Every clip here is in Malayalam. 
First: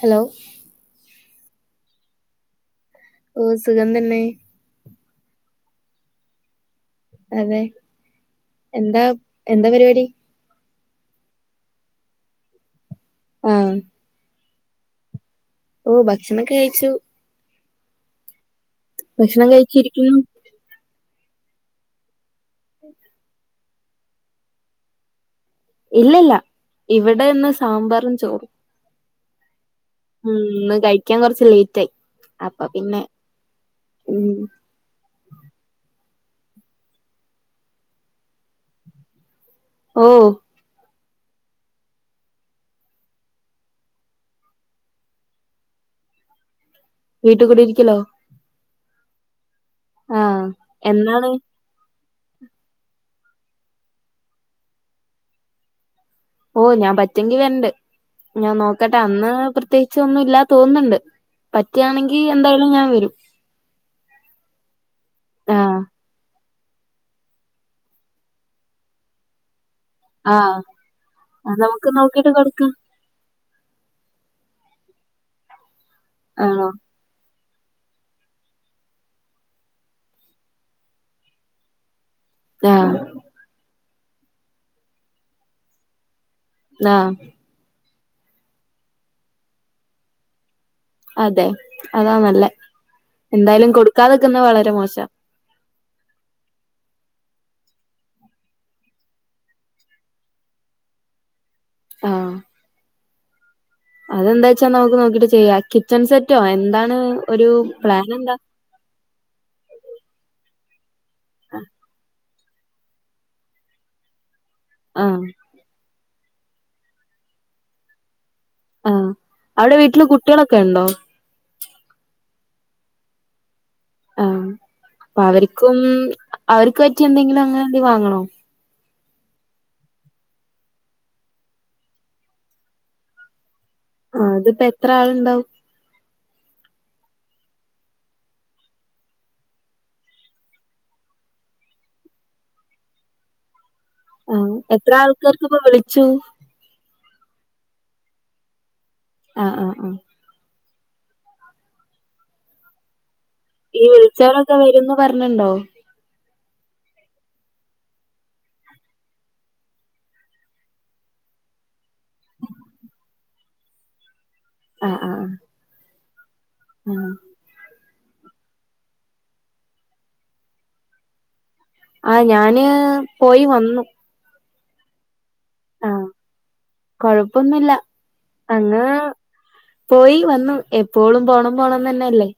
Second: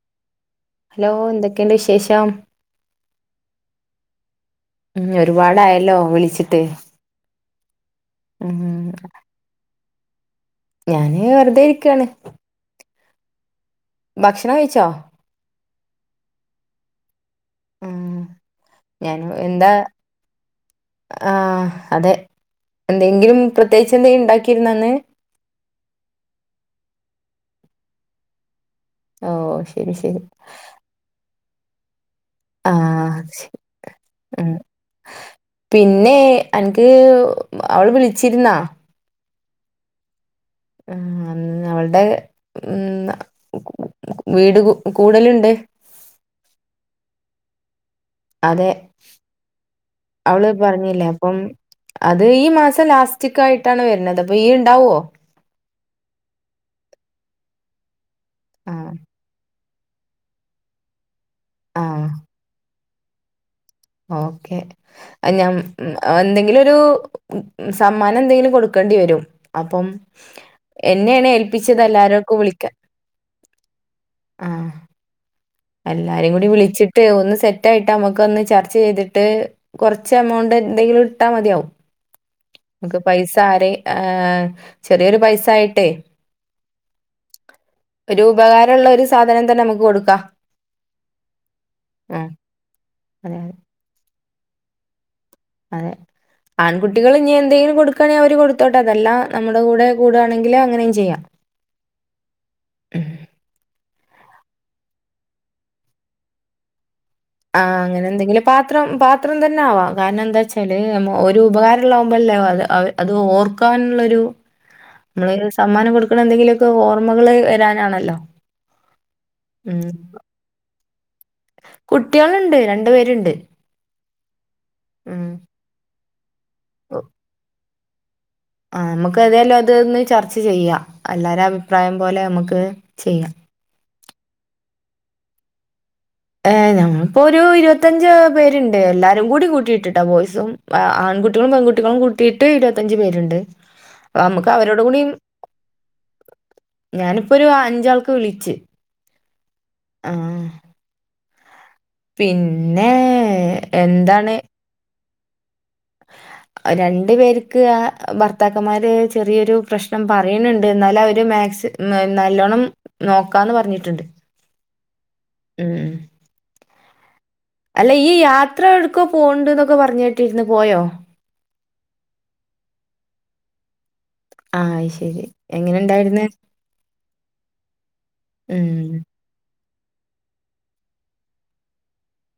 ഹലോ ഹലോ എന്തൊക്കെയുണ്ട് വിശേഷം ഓഹ സുഖം തന്നെ ഉം ഒരുപാടായല്ലോ വിളിച്ചിട്ട് അതെ ഉം എന്താ എന്താ പരിപാടി ഞാന് വെറുതെ ഇരിക്കായാണ് ആഹ ഭക്ഷണം കഴിച്ചോ ഓ ഹ ഭക്ഷണൊക്കെ കഴിച്ചു ഉം ഞാൻ ഭക്ഷണം എന്താ കഴിച്ചിരിക്കുന്നു ആഹ അതെ എന്തെങ്കിലും പ്രത്യേകിച്ച് എന്തെങ്കിലും ഉണ്ടാക്കിയിരുന്ന ഇന്ന് ഇല്ല ഇല്ല ഇവിടെ ഇന്ന് സാമ്പാറും ചോറും ഓഹ ഉം ന്ന് കഴിക്കാൻ കൊറച്ച് ലേറ്റ് ആയി അപ്പൊ പിന്നെ ആഹ് ഉ ഉം പിന്നെ അൻക്ക് അവള് വിളിച്ചിരുന്നാ ഓഹ ആഹ ഇന്ന അവളുടെ ഇന്ന വീട് കൂടലുണ്ട് വീട്ട് കുടിരിക്കലോ അതെ ആ അവള് പറഞ്ഞില്ലേ എന്നാണ് അപ്പം അത് ഈ മാസം ലാസ്റ്റ്കായിട്ടാണ് വരുന്നത് അപ്പൊ ഇയ്യ് ഉണ്ടാവോ ഓഹ ഞാൻ പറ്റെങ്കി വരണ്ട് ഞാൻ ആഹ് നോക്കട്ടെ അന്ന് പ്രത്യേകിച്ച് ഒന്നും ഇല്ലാ തോന്നുന്നുണ്ട് ആഹ് പറ്റാണെങ്കിൽ എന്തായാലും ഞാൻ വരും ഓക്കെ അയ്ഞാൻ ആ എന്തെങ്കിലും ഒരു സമ്മാനം എന്തെങ്കിലും കൊടുക്കേണ്ടി വരും അപ്പം ആ എന്നെണ് അത് ഏൽപ്പിച്ചത് നമുക്ക് നോക്കിട്ട് എല്ലാര്ക്കും കൊടുക്കാം വിളിക്കാൻ ആഹ് എല്ലാരേം കൂടി ആണോ വിളിച്ചിട്ട് ഒന്ന് സെറ്റായിട്ട് അമ്മക്ക് ഒന്ന് ചർച്ച ചെയ്തിട്ട് കോർച്ച് എമൗണ്ട് എന്തെങ്കിലും ഇട്ടാ മതിയാവും ആ മ്മക്ക് പൈസ ആരെ ചെറിയൊരു പൈസ ആയിട്ടേ ആഹ് ഒരു ഉപകാരള്ള ഒരു സാധനം തന്നെ നമ്മക്ക് കൊടുക്കാ അതെ അതാ നല്ലേ അതെ അതെ എന്തായാലും കൊടുക്കാതെക്ക്ന്നെ വളരെ മോശാ അതെ ആൺകുട്ടികള് ഇഞ്ഞ് എന്തെലും കൊടുക്കാണെങ്കി അവര് കൊടുത്തോട്ടെ അതല്ല നമ്മുടെ കൂടെ കൂടാണെങ്കില് അങ്ങനേം ചെയ്യ ആഹ് അതെന്താച്ചാ നമുക്ക് നോക്കിട്ട് ചെയ്യാ കിച്ചൺ സെറ്റോ എന്താണ് ഒരു ആഹ് അങ്ങനെ പ്ലാൻ എന്താ എന്തെങ്കിലും പാത്രം പാ ത്രം തന്നെ ആവാ കാരണം എന്താച്ചാല് അമ്മോ ഒരു ഉപകാരള്ളാകുമ്പല്ലേ [unintelligible] അത് ഓർക്കാനുള്ളൊരു ആഹ് [unintelligible] സമ്മാനം കൊടുക്ക്ണ് എന്തെങ്കിലുക്കെ ഓർമ്മകള് വരാനാണല്ലോ ആഹ് അവിടെ ഉം വീട്ടില് കുട്ടികളൊക്കെ ഇണ്ടോ? കുട്ടികള്ണ്ട് രണ്ടു പേരുണ്ട് ആഹ് ഉം പ്പഅവർക്കും അവർക്ക് പറ്റിയ എന്തെങ്കിലും അങ്ങനെന്തേം വാങ്ങണോ? ആഹ് അമ്മക്ക് ഏതായാലും അതൊന്ന് ചർച്ച ചെയ്യാ എല്ലാരിം അഭിപ്രായം പോലെ അമ്മക്ക് ചെയ്യ ആഹ് ഇത്പ്പ എത്ര ആള്ണ്ടാവും? ഏഹ് ഞമ്മളി പ്പോ ഒരു ഇരുപത്തഞ്ച് പേര്ണ്ട് എല്ലാരും കൂടി കൂട്ടിട്ട്ട്ടാ ബോയ്സും ആൺകുട്ടികളും, പെൺകുട്ടികളും കൂട്ടിട്ട് ഇരുപത്തഞ്ചു പേര്ണ്ട് അഹ് അമ്മക്ക് ആഹ് അവരോടും എത്ര കൂടിം ആൾക്കാർക്ക് ഇപ്പോ വിളിച്ചു ഞാനിപ്പോ ഒരു അഞ്ചാൾക്ക് വിളിച്ച് ആഹ് ആഹ് ആഹ് ആഹ് പിന്നേ ഈ വിൾച്ചോരൊക്കെ വെരുംന്ന് പർഞ്ണ്ടോ? രണ്ട് പേർക്ക് ആഹ് ഭർത്താക്കന്മാര് ചെറിയൊരു പ്രശ്നം പറിണ് ണ്ട് എന്നാലും അവര് മാക്സി ന നല്ലോണ്ണം നോക്കാന്ന് പറഞ്ഞിട്ട്ണ്ട് ആഹ് ആഹ് ഉം ആഹ് അല്ല ഇയ്യ് യാത്ര എവ്ട്ക്കോ പോണ് ണ്ട്ന്നൊക്കെ പർഞ് കേട്ടിര്ന്ന് പോയോ? ആഹ് ഞാന് പോയി വന്നു ആഹ് അത് ശെരി ആഹ് എങ്ങനെണ്ടായിര്ന്ന് കൊഴപ്പൊന്നുല്ല അങ്ങ് ഉം പോയി വന്നു എപ്പോളും പോണം പോണം ന്നെനല്ലേ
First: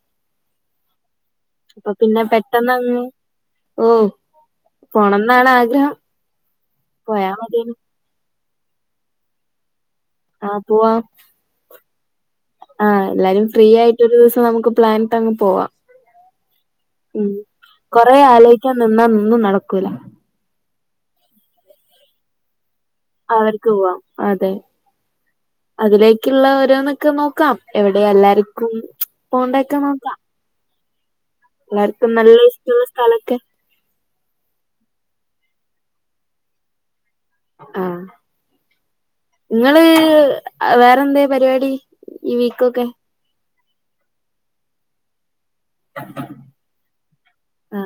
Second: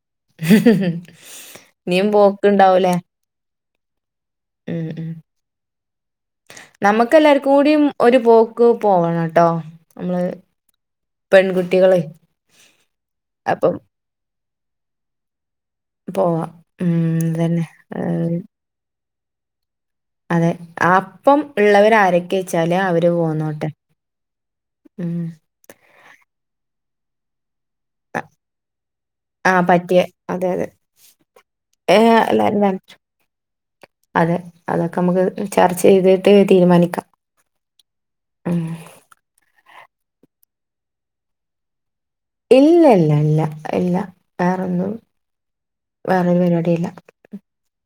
അപ്പ ഇനിയും പിന്നെ പോക്കുണ്ടാവൂലേ പെട്ടെന്നങ്ങ് ഓഹ് പോണംന്നാണ് ആഗ്രഹം പോയാ നമ്മക്കെല്ലാർക്കു മതിയേനു കൂടിം ഒരു പോക്ക് പോവണട്ടോ? ആഹ് പോവാ ആഹ് എല്ലാരും ഫ്രീ അപ്പം ആയി ട്ടൊരൂസം നമ്മക്ക് പ്ലാനിട്ട് അങ്ങ് പോവാ പോവാ ഉം തന്നെ കൊറേ [unintelligible] നിന്നാ ഒന്നും നടക്കൂല അതെ അപ്പം ഇള്ളവരാ ആരൊ കെച്ചലാ അവര് പോന്നോട്ടെ അവർക്ക് പോവാം അതെ ഉം. അതിലേക്കുള്ള ഓരോന്നൊക്കെ നോക്കാം എവിടെ അ എല്ലാർക്കും ആഹ് പോണ്ടക്കെ പറ്റിയ നോക്കാം. അതെ അതെ എല്ലാർക്കും ഏഹ് നല്ല എല്ലാരും ഇഷ്ടള്ള വരണം. സ്ഥലൊക്കെ. അതെ അതൊക്കെ നമുക്ക് ചർച്ച ചെയ്തിട്ട് തീരുമാനിക്കാം. ആഹ് ഉം. ഇങ്ങള് വേറെന്താ പരിപാടി ഈ ഇല്ല വീക്കൊക്കെ ഇല്ല ഇല്ല ഇല്ല വേറൊന്നും. വേറെരു പരിപാടിയില്ല ആ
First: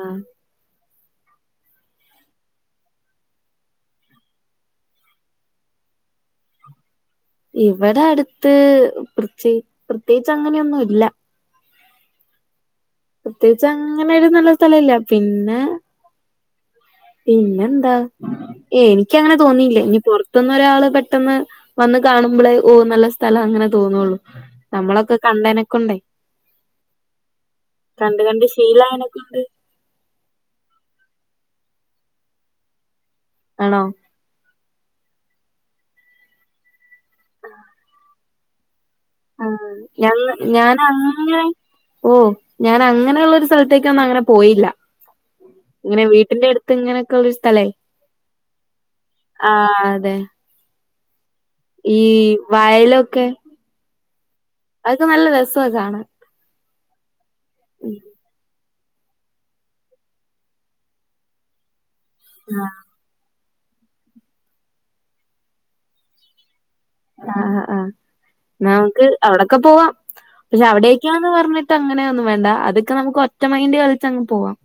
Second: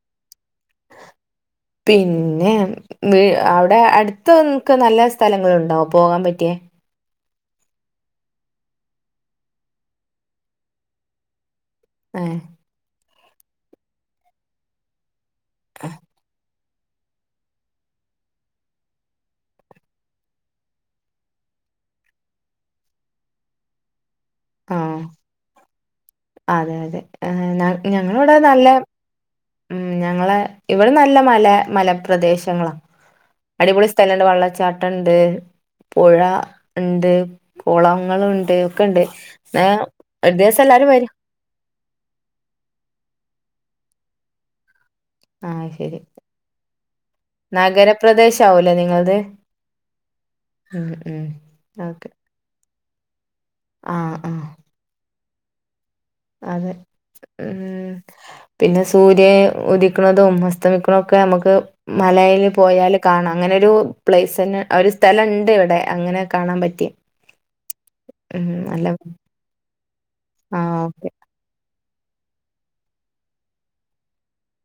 പിന്നെ. അവിടെ അടുത്തൻക്ക് നല്ല സ്ഥലങ്ങളുണ്ടോ പോകാൻ പറ്റിയേ. ഇവിടെ അടുത്ത് പ്രത്യേ പ്രത്യേകിച്ച് അങ്ങനെയൊന്നും ഇല്ല. ഏഹ് പ്രത്യേകിച്ച് അങ്ങനൊരു നല്ല സ്ഥലല്ല പിന്നെ. പിന്നെന്താ എനിക്കങ്ങനെ തോന്നിയില്ല ഇനി പൊർത്ത്ന്ന് ഒരാള് പെട്ടെന്ന് വന്ന് കാണുമ്പളേ ഓ നല്ല സ്ഥലാ അങ്ങനെ തോന്നുള്ളു ആഹ്. നമ്മളൊക്കെ കണ്ടേനക്കൊണ്ടേ അതെ അതെ ഞങ്ങളവടെ നല്ല നോക്ണ്ട് ഉം ഞങ്ങള ഇവിടെ നല്ല മല മലപ്രദേശങ്ങളാ ആണോ അടിപൊളി സ്ഥല വെള്ളച്ചാട്ടണ്ട്. പുഴ ഉണ്ട് കുളങ്ങളുണ്ട് ഒക്കെണ്ട്. ആഹ് ഞങ്ങ ഞാനങ്ങ ഓഹ് ഞാനങ്ങനെള്ള ഒരു സ്ഥലത്തേക്ക് ഒന്നും അങ്ങനെ പോയില്ല. ആഹ് ശരി ഇങ്ങനെ വീട്ടിന്റെ അടുത്ത് ഇങ്ങനെയൊക്കെള്ള സ്ഥലേ നഗരപ്രദേശ ആവൂലേ നിങ്ങളത് ആ അതെ. ഉം ഉം ഈ ഓക്കെ വയലൊക്കെ ആഹ് ആഹ് അതൊക്കെ നല്ല രസ കാണാൻ. അതെ ഉം പിന്നെ സൂര്യ ഉദിക്ക്ണതും അസ്തമിക്കണക്കെ നമ്മക്ക് മലയിൽ ആ പോയാല് കാണാം അങ്ങനൊരു പ്ലേസ് തന്നെ ഒരു സ്ഥലണ്ട് ഇവിടെ അങ്ങനെ കാണാൻ പറ്റി അഹ് അഹ് ആഹ് ഉം എന്നാ നല്ല നമുക്ക് അവിടൊക്കെ പോവാം പക്ഷെ ആഹ് ഓക്കെ അവിടേക്കാന്ന് പറഞ്ഞി ട്ട് അങ്ങനെയൊന്നും വേണ്ട അതൊക്കെ നമുക്ക് ഒറ്റ മൈന്റ് കളിച്ചങ്ങ് പോവാം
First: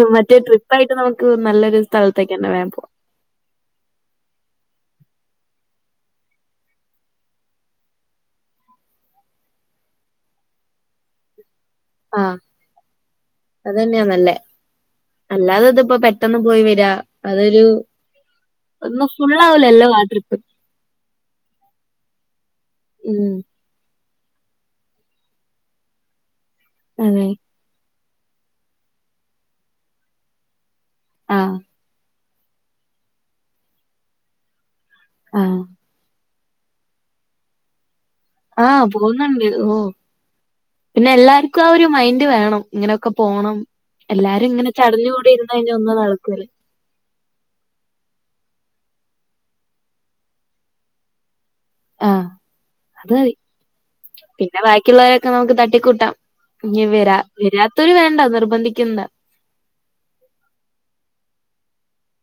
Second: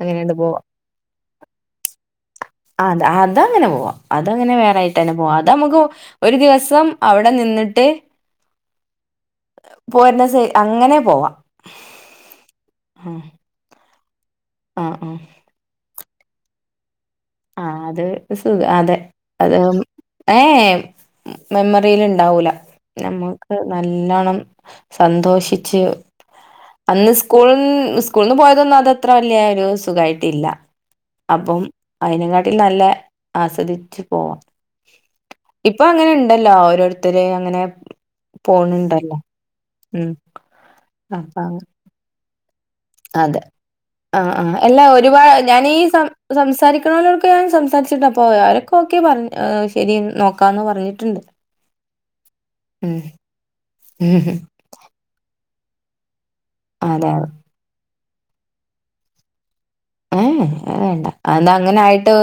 അങ്ങനെയണ്ട് മറ്റേ പോ ട്രിപ്പായിട്ട് നമുക്ക് നല്ലൊരു സ്ഥലത്തേക്ക് തന്നെ വേം പോവാം അത് അതങ്ങനെ പോവാം അതങ്ങനെ വേറെയായിട്ട് തന്നെ പോവാ അതമുക്കു ഒരു ദിവസം അവിടെ നിന്നിട്ട് പോരുന്നസേ അങ്ങനെ പോവാ ആഹ് അതന്നെയാന്നല്ലേ ആഹ് ആഹ് അല്ലാതിതിപ്പോ പെട്ടന്ന് പോയി വരാ അതൊരു ആഹ് അത് സുഖ അതെ ഒന്നും ഫുള്ളാവുലല്ലോ ആ ട്രിപ്പ്‌ മെമ്മറീല് ഉണ്ടാവൂല ഉം നമ്മക്ക് നല്ലൊണം സന്തോഷിച്ച് അന്ന് അതെ സ്കൂൾ സ് കൂൾന്ന് പോയതൊന്നും അതത്ര വല്യ ഒരു സുഖായിട്ടില്ല ആഹ് അപ്പം അയിനെങ്കാട്ടി നല്ലേ ആസ്വദിച്ചു പോവാം ആഹ് ഇപ്പൊ അങ്ങനെ ഉണ്ടല്ലോ ഓരോരുത്തര് അങ്ങനെ ആഹ് പോണുണ്ടല്ലോ പോന്നുണ്ട് ഓ ഉം പിന്നെ അപ്പ എല്ലാർക്കും ആ ഒരു മൈൻഡ് വേണം ഇങ്ങനൊക്കെ അതെ പോണം ആഹ് എല്ലാരും ആഹ് ഇങ്ങനെ എല്ലാ ചടഞ്ഞുകൂടി ഇരുന്ന് കഴിഞ്ഞാ ഒന്നും നടക്കൂല പറ്റുന്നൊലോടെക്കെ ഞാൻ സംസാരിച്ചിണ്ട് അപ്പോ അവരൊക്കെ ഓക്കെ പറഞ്ഞ് ഏഹ് ശരി നോക്കാന്ന് പറഞ്ഞിട്ടുണ്ട് ആഹ് ഉം അത് മതി ഉം ഹും പിന്നെ ബാക്കിയുള്ളവരൊക്കെ നമുക്ക് തട്ടിക്കൂട്ടാം ഇനി അതെ വരാ വരാത്തവര് വേണ്ട നിർബന്ധിക്കണ്ടാ ഏഹ് അത് വേണ്ട അതെന്താ അങ്ങനായിട്ട്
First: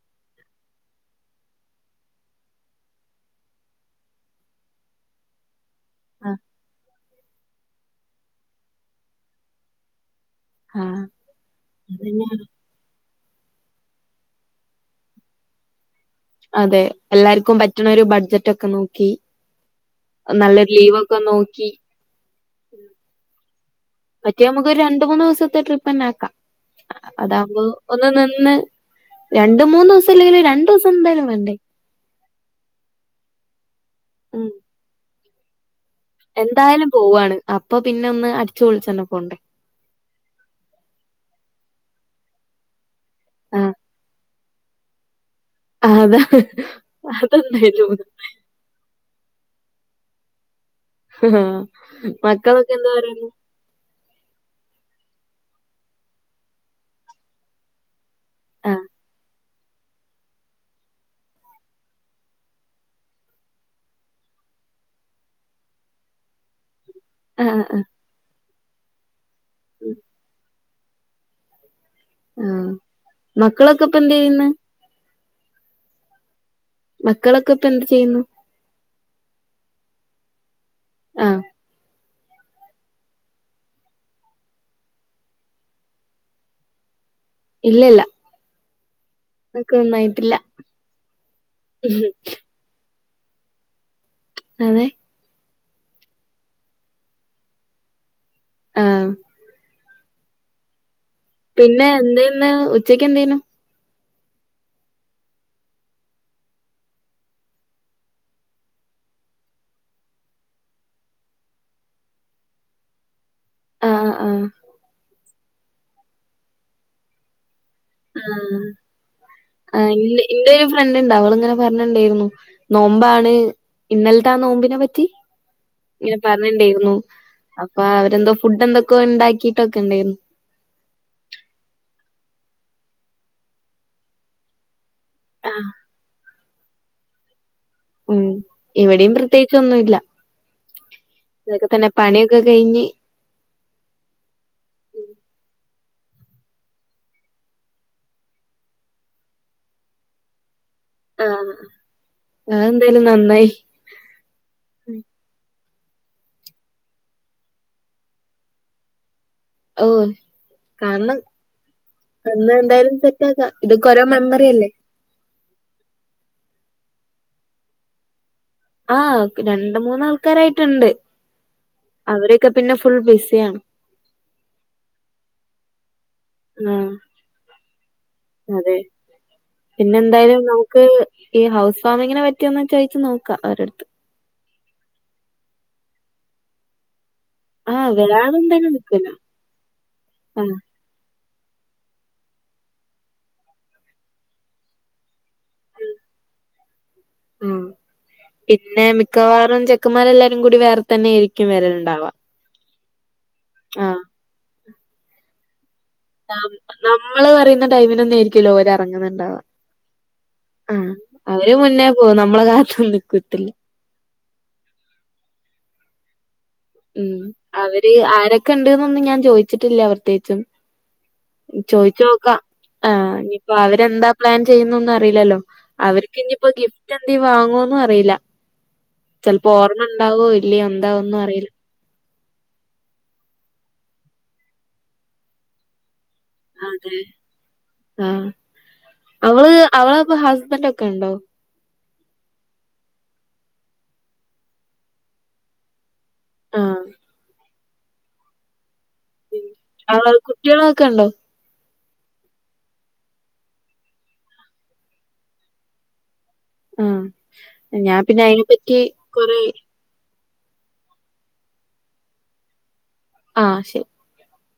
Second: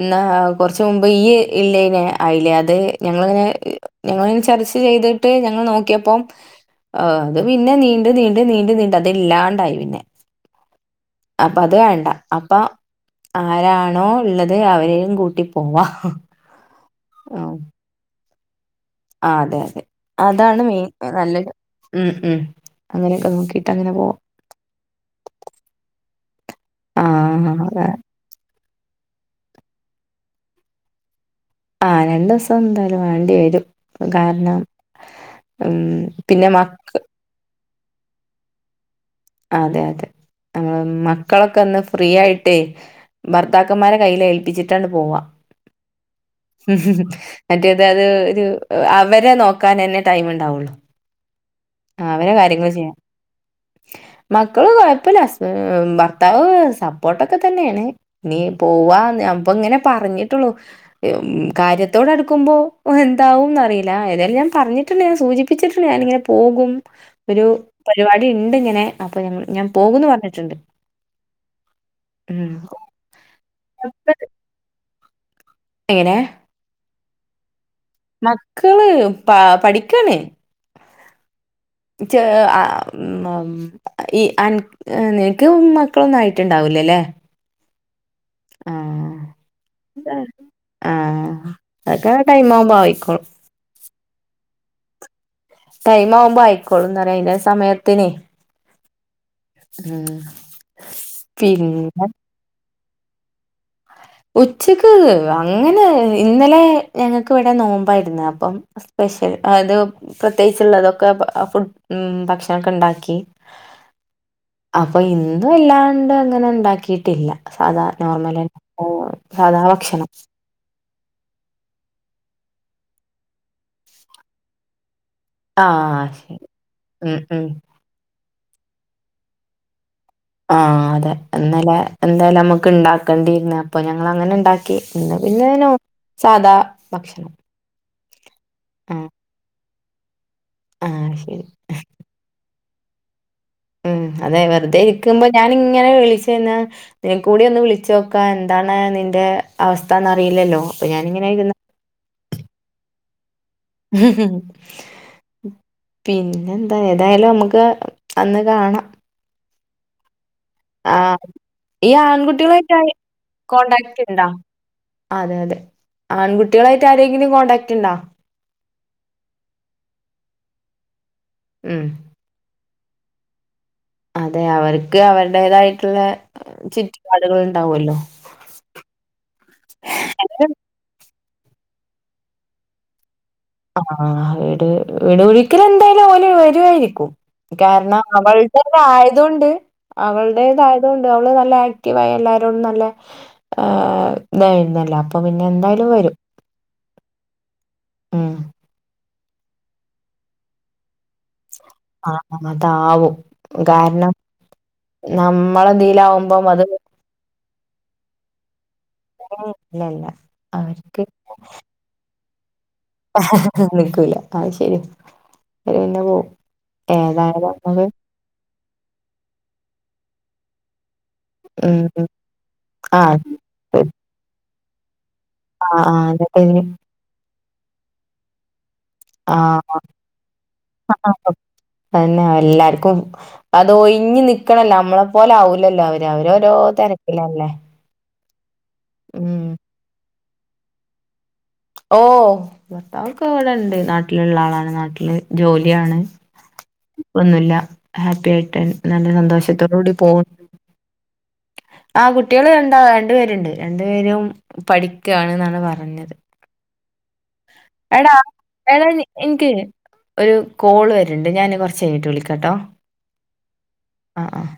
എന്നാ കൊറച്ച് മുമ്പ് ഈ ഇല്ലേന് ആയില്ലേ അത് ഞങ്ങളിങ്ങനെ ഞങ്ങള് ഇങ്ങനെ ചർച്ച ചെയ്തിട്ട് ഞങ്ങൾ നോ നോക്കിയപ്പം ആഹ് അത് പിന്നെ നീണ്ട് നീണ്ട് നീണ്ട് നീണ്ട് അത് ഇല്ലാണ്ടായി പിന്നെ ആഹ് അപ്പൊ അത് വേണ്ട അതന്നെ അപ്പൊ ആരാണോ ഉള്ളത് അവരെയും കൂട്ടി പോവാ അതെ എല്ലാർക്കും പറ്റണ ഒരു ബഡ്ജറ്റ് ഒക്കെ നോ ക്കി ആ അതെ അതെ അതാണ് നല്ല മെയിൻ നല്ലൊരു ലീവൊക്കൊന്നോക്കി ഉം ഉം അങ്ങനെയൊക്കെ നോക്കിട്ട് അങ്ങനെ പോ മറ്റേ നമുക്കൊരു രണ്ട് മൂന്ന് ദിവസത്തെ ട്രിപ്പ് തന്നാക്കാം ആ അതാകുമ്പോ അതെ. ഒന്ന് നിന്ന് രണ്ടു മൂന്ന് ദിവസം ഇല്ലെങ്കിലും രണ്ടു ദിവസം എന്തായാലും വേണ്ടേ ആഹ് രണ്ട് ദിവസം എന്തായാലും വേണ്ടി വരും ഉം കാരണം ഉം പിന്നെ മ എന്തായാലും പോവാണ് അപ്പൊ പിന്നെ ഒന്ന് അടിച്ചു പൊളിച്ചു തന്നെ പോണ്ടേ അതെ അതെ ഏഹ് മക്കളൊക്കെ ഒന്ന് ഫ്രീ ആയിട്ടേ ആ ഭർത്താക്കന്മാരെ കയ്യില് ഏൽപ്പിച്ചിട്ടാണ്ട് പോവാം ആ, അതാ മറ്റേത് അതെന്തായാലും അത് ഒന്ന്. ഒരു അവരെ നോക്കാനന്നെ ടൈം ഉണ്ടാവുള്ളൂ ആഹ് മക്കളൊക്കെ എന്തോ പറയുന്ന് മക്കള് കൊഴപ്പില്ല ഹസ് ഭർത്താവ് സപ്പോർട്ടൊക്കെ തന്നെയാണ് നീ ആ പോവാ അപ്പ ഇങ്ങനെ പറഞ്ഞിട്ടുള്ളു കാര്യത്തോടടുക്കുമ്പോ എന്താവുംന്ന് അറിയില്ല ഏതായാലും ഞാൻ പറഞ്ഞി പറഞ്ഞിട്ടുണ്ട് ഞാൻ സൂചിപ്പിച്ചിട്ടുണ്ട് ഞാനിങ്ങനെ പോകും ആ ഒരു ആ ആ പരിപാടി ഇണ്ട് ഇങ്ങനെ അപ്പൊ ഞങ്ങൾ ഞാൻ പോകൂന്ന് പറഞ്ഞിട്ടൊണ്ട് ഉം മക്കളൊക്കെ ഇപ്പ എന്ത്‌ ചെയ്യ്ന്ന് എങ്ങനേ മക്കളൊക്കെ ഇപ്പൊ എന്ത്‌ ചെയ്യി മക്കള് പ പഠിക്കാണ്. ആഹ് [unintelligible] ഈ നിനക്ക് മക്കളൊന്നും ആയിട്ടുണ്ടാവൂലല്ലേ. ഇല്ലില്ല. ആഹ് ആഹ് അതൊക്കെ ആ ടൈം ആകുമ്പോ ആയികൊളും. അതെ. ടൈം ആവുമ്പോ ആയിക്കോളുംന്ന് പറയാ അയിന്റെ സമയത്തിനേ. ആഹ് ഉം. പിന്നെ എന്തന്ന് ഉച്ചക്ക് എന്തേയ്നു ഉച്ചക്ക് അങ്ങനെ ഇന്നലെ ഞങ്ങൾക്ക് ഇവിടെ നോമ്പായിരുന്ന അപ്പം. സ്പെഷ്യൽ അത്. പ്രത്യേകിച്ചുള്ളതൊക്കെ ഫുഡ് ഉം ഭക്ഷണമൊക്കെ ഉണ്ടാക്കി. ആഹ് ആഹ്. അപ്പൊ ഇന്നും എല്ലാണ്ട് അങ്ങനെ ഉണ്ടാക്കിട്ടില്ല സാധാരണ നോർമല് സാധാ ഭക്ഷണം. ണ്ട് അവളിങ്ങനെ പറഞ്ഞിണ്ടായിരുന്നു നോമ്പാണ് ഇന്നലത്തെ ആ നോമ്പിനെ പറ്റി. ആഹ് ഇങ്ങനെ ശരി പറഞ്ഞിണ്ടായിരുന്നു ഉം ഉം അപ്പൊ അവര് എന്തോ ഫുഡ് എന്തൊക്കോ ഉണ്ടാക്കിട്ടൊക്കെ ഉണ്ടായിരുന്നു. ആഹ് അതെ ഇന്നലെ എന്തായാലും നമുക്ക് ഉണ്ടാക്കേണ്ടിയിരുന്നു അപ്പൊ ഞങ്ങള് അങ്ങനെയിണ്ടാക്ക ഇന്ന് പിന്നെ ആഹ് ഏനോ സാധാ ഭക്ഷണം. ഉം ആഹ് ഇവിടെയും പ്രത്യേകിച് ഒന്നുയില്ല. ആഹ് ശരി. ഇപ്പൊ തന്നെ പണിയൊക്കെ കഴിഞ്ഞ്- ഉം അതെ വെറുതെ ഇരിക്കുമ്പോ ഞാനിങ്ങനെ വിളിച്ചെന്നാ ഇതെക്കൂടി കൂടി ഒന്ന് വിളിച്ചു നോക്കാ എന്താണ് നിന്റെ അവസ്ഥ എന്ന്റിയില്ലല്ലോ അപ്പൊ ഞാനിങ്ങനെ ഇരുന്ന് - അത് എന്തായാലും നന്നായി. [inaudible] പിന്നെ എന്താ ഏതായാലും നമുക്ക് അന്ന് കാണാം. ഓഹ്. കാരണം ആഹ് ഈ അന്ന് ആൺകുട്ടികളായിട്ടായി എന്തായാലും സെറ്റ് ആക്കാം ഇതൊക്കെ ഓരോ കോൺടാക്ട്ണ്ടാ? മെമ്മറി അല്ലേ. അതെ അതെ ആൺകുട്ടികളായിട്ട് ആരെങ്കിലും കോൺടാക്ട് ഉണ്ടോ? ആഹ് രണ്ട് മൂന്നാൾക്കാരായിട്ടുണ്ട്. ഉം. അവരൊക്കെ പിന്നെ ഫുൾ ബിസിയാണ്. അതെ അവർക്ക് അവരുടേതായിട്ടുള്ള ആഹ് ചുറ്റുപാടുകൾ ഉണ്ടാവല്ലോ. അതെ. പിന്നെ എന്തായാലും നമുക്ക് ഈ ഹൗസ് ഫാമിങ്ങിനെ പറ്റിയോന്ന് ചോദിച്ചു നോക്കാം അവര ആ വീട് വീട് ഒഴരിക്കല് എന്തായാലും ഓല് വരുവായിരിക്കും. ആഹ് കാരണം വേറെ എന്തായാലും നിക്കൂല അവളുടെതായതൊണ്ട് ആഹ് അവളുടെതായ പിന്നെ എന്തുവാ അവള് നല്ല ആക്റ്റീവ ആ എല്ലാരരോടും നല്ല- ആഹ് ഇതായിരുന്നില്ല അപ്പൊ പിന്നെ എന്തായാലും വരും. ഉം ആഹ് പിന്നെ മിക്കവാറും ചെക്കൻമാര് എല്ലാരും കൂടി വേറെ തന്നൊയിയിരിക്കും വരെണുണ്ട അതാവും കാരണം നമ്മള് എന്തികിലും ആവുമ്പോ- നമ്മള് പറയുന്ന ടൈമിൻ ഒന്നും ആരിക്ക ക്കില്ല ഓല് എറങ്ങുന്നുണ്ടാവ ഇല്ലല്ല അവർക്ക് അവര് മുന്നേ പോകും നമ്മളെ കാത്തൊന്നും നിക്കി - [unintelligible] നിക്കൂല അ ശരി അ പിന്നെ പോവും. ഉം ഏതായാലും നമുക്ക് അവര് ആരൊക്കെ ഉണ്ട്ന്നൊന്നും ഞാൻ ചോയിച്ചിട്ടില്ല പ്രേത്യകിച്ചോന്നും - ചോദിച്ച് ഉം നോക്കാം ആ ആഹ് ഇനിപ്പോ അവരെന്താ പ്ലാൻ ചെയ്യുന്നൊന്നും അറിയില്ലല്ലോ. ആഹ് ആഹ് അവർക്ക്‌ എന്നിട്ട് ഇനിയിപ്പോ ഇനി ഗിഫ്- റ്റ് എന്തി വാങ്ങോന്നും അറിയില്ല ചെലപ്പോ ഓർമ്മ ഉണ്ടാവോ ഇല്ലോ എന്താ ഒന്നും അറിയില്ല അത് ന്നെ എല്ലാർക്കും അത് ഒഴിഞ്ഞി നിക്കണല്ലോ നമ്മളെ പോലെ ആവൂലല്ലോ അവര് അവരോ - ഓരോ അതെ തെരക്കിലല്ലേ ആഹ് ഉം അവള് ഇപ്പോ ഹസ്ബൻറ് ഒക്കെ ഉണ്ടോ ഓഹ് ഭർത്താവൊക്കെ ഇവിടെ ഒണ്ട് നാട്ടിലുള്ള ആളാണ് നാട്ടില് ജോലിയാണ് ആഹ് ഒന്നുമില്ല ഹാപ്പി ആയിട്ടാണ് നല്ല ഉം സന്തോഷത്തോട കൂടി അവ പോവ് [inaudible] കുട്ടികളൊക്കെ ഉണ്ടോ ആഹ് കുട്ടികള് രണ്ടാ രണ്ട് പേരുണ്ട് രണ്ട് പേരും പഠിക്കാണ്ന്നാണ് പറഞ്ഞത് ആഹ് ഞാൻ എടാ പിന്നെ അയ്നെപ്പറ്റി എടാ ക്കുറി എനിക്ക് ഒരു കോള് വെര്ണ്ട് ഞാന് കൊർച്ച് കഴിഞ്ഞ്ട്ട് വിളിക്കാട്ടോ ആഹ് ശരി ആഹ് ആഹ്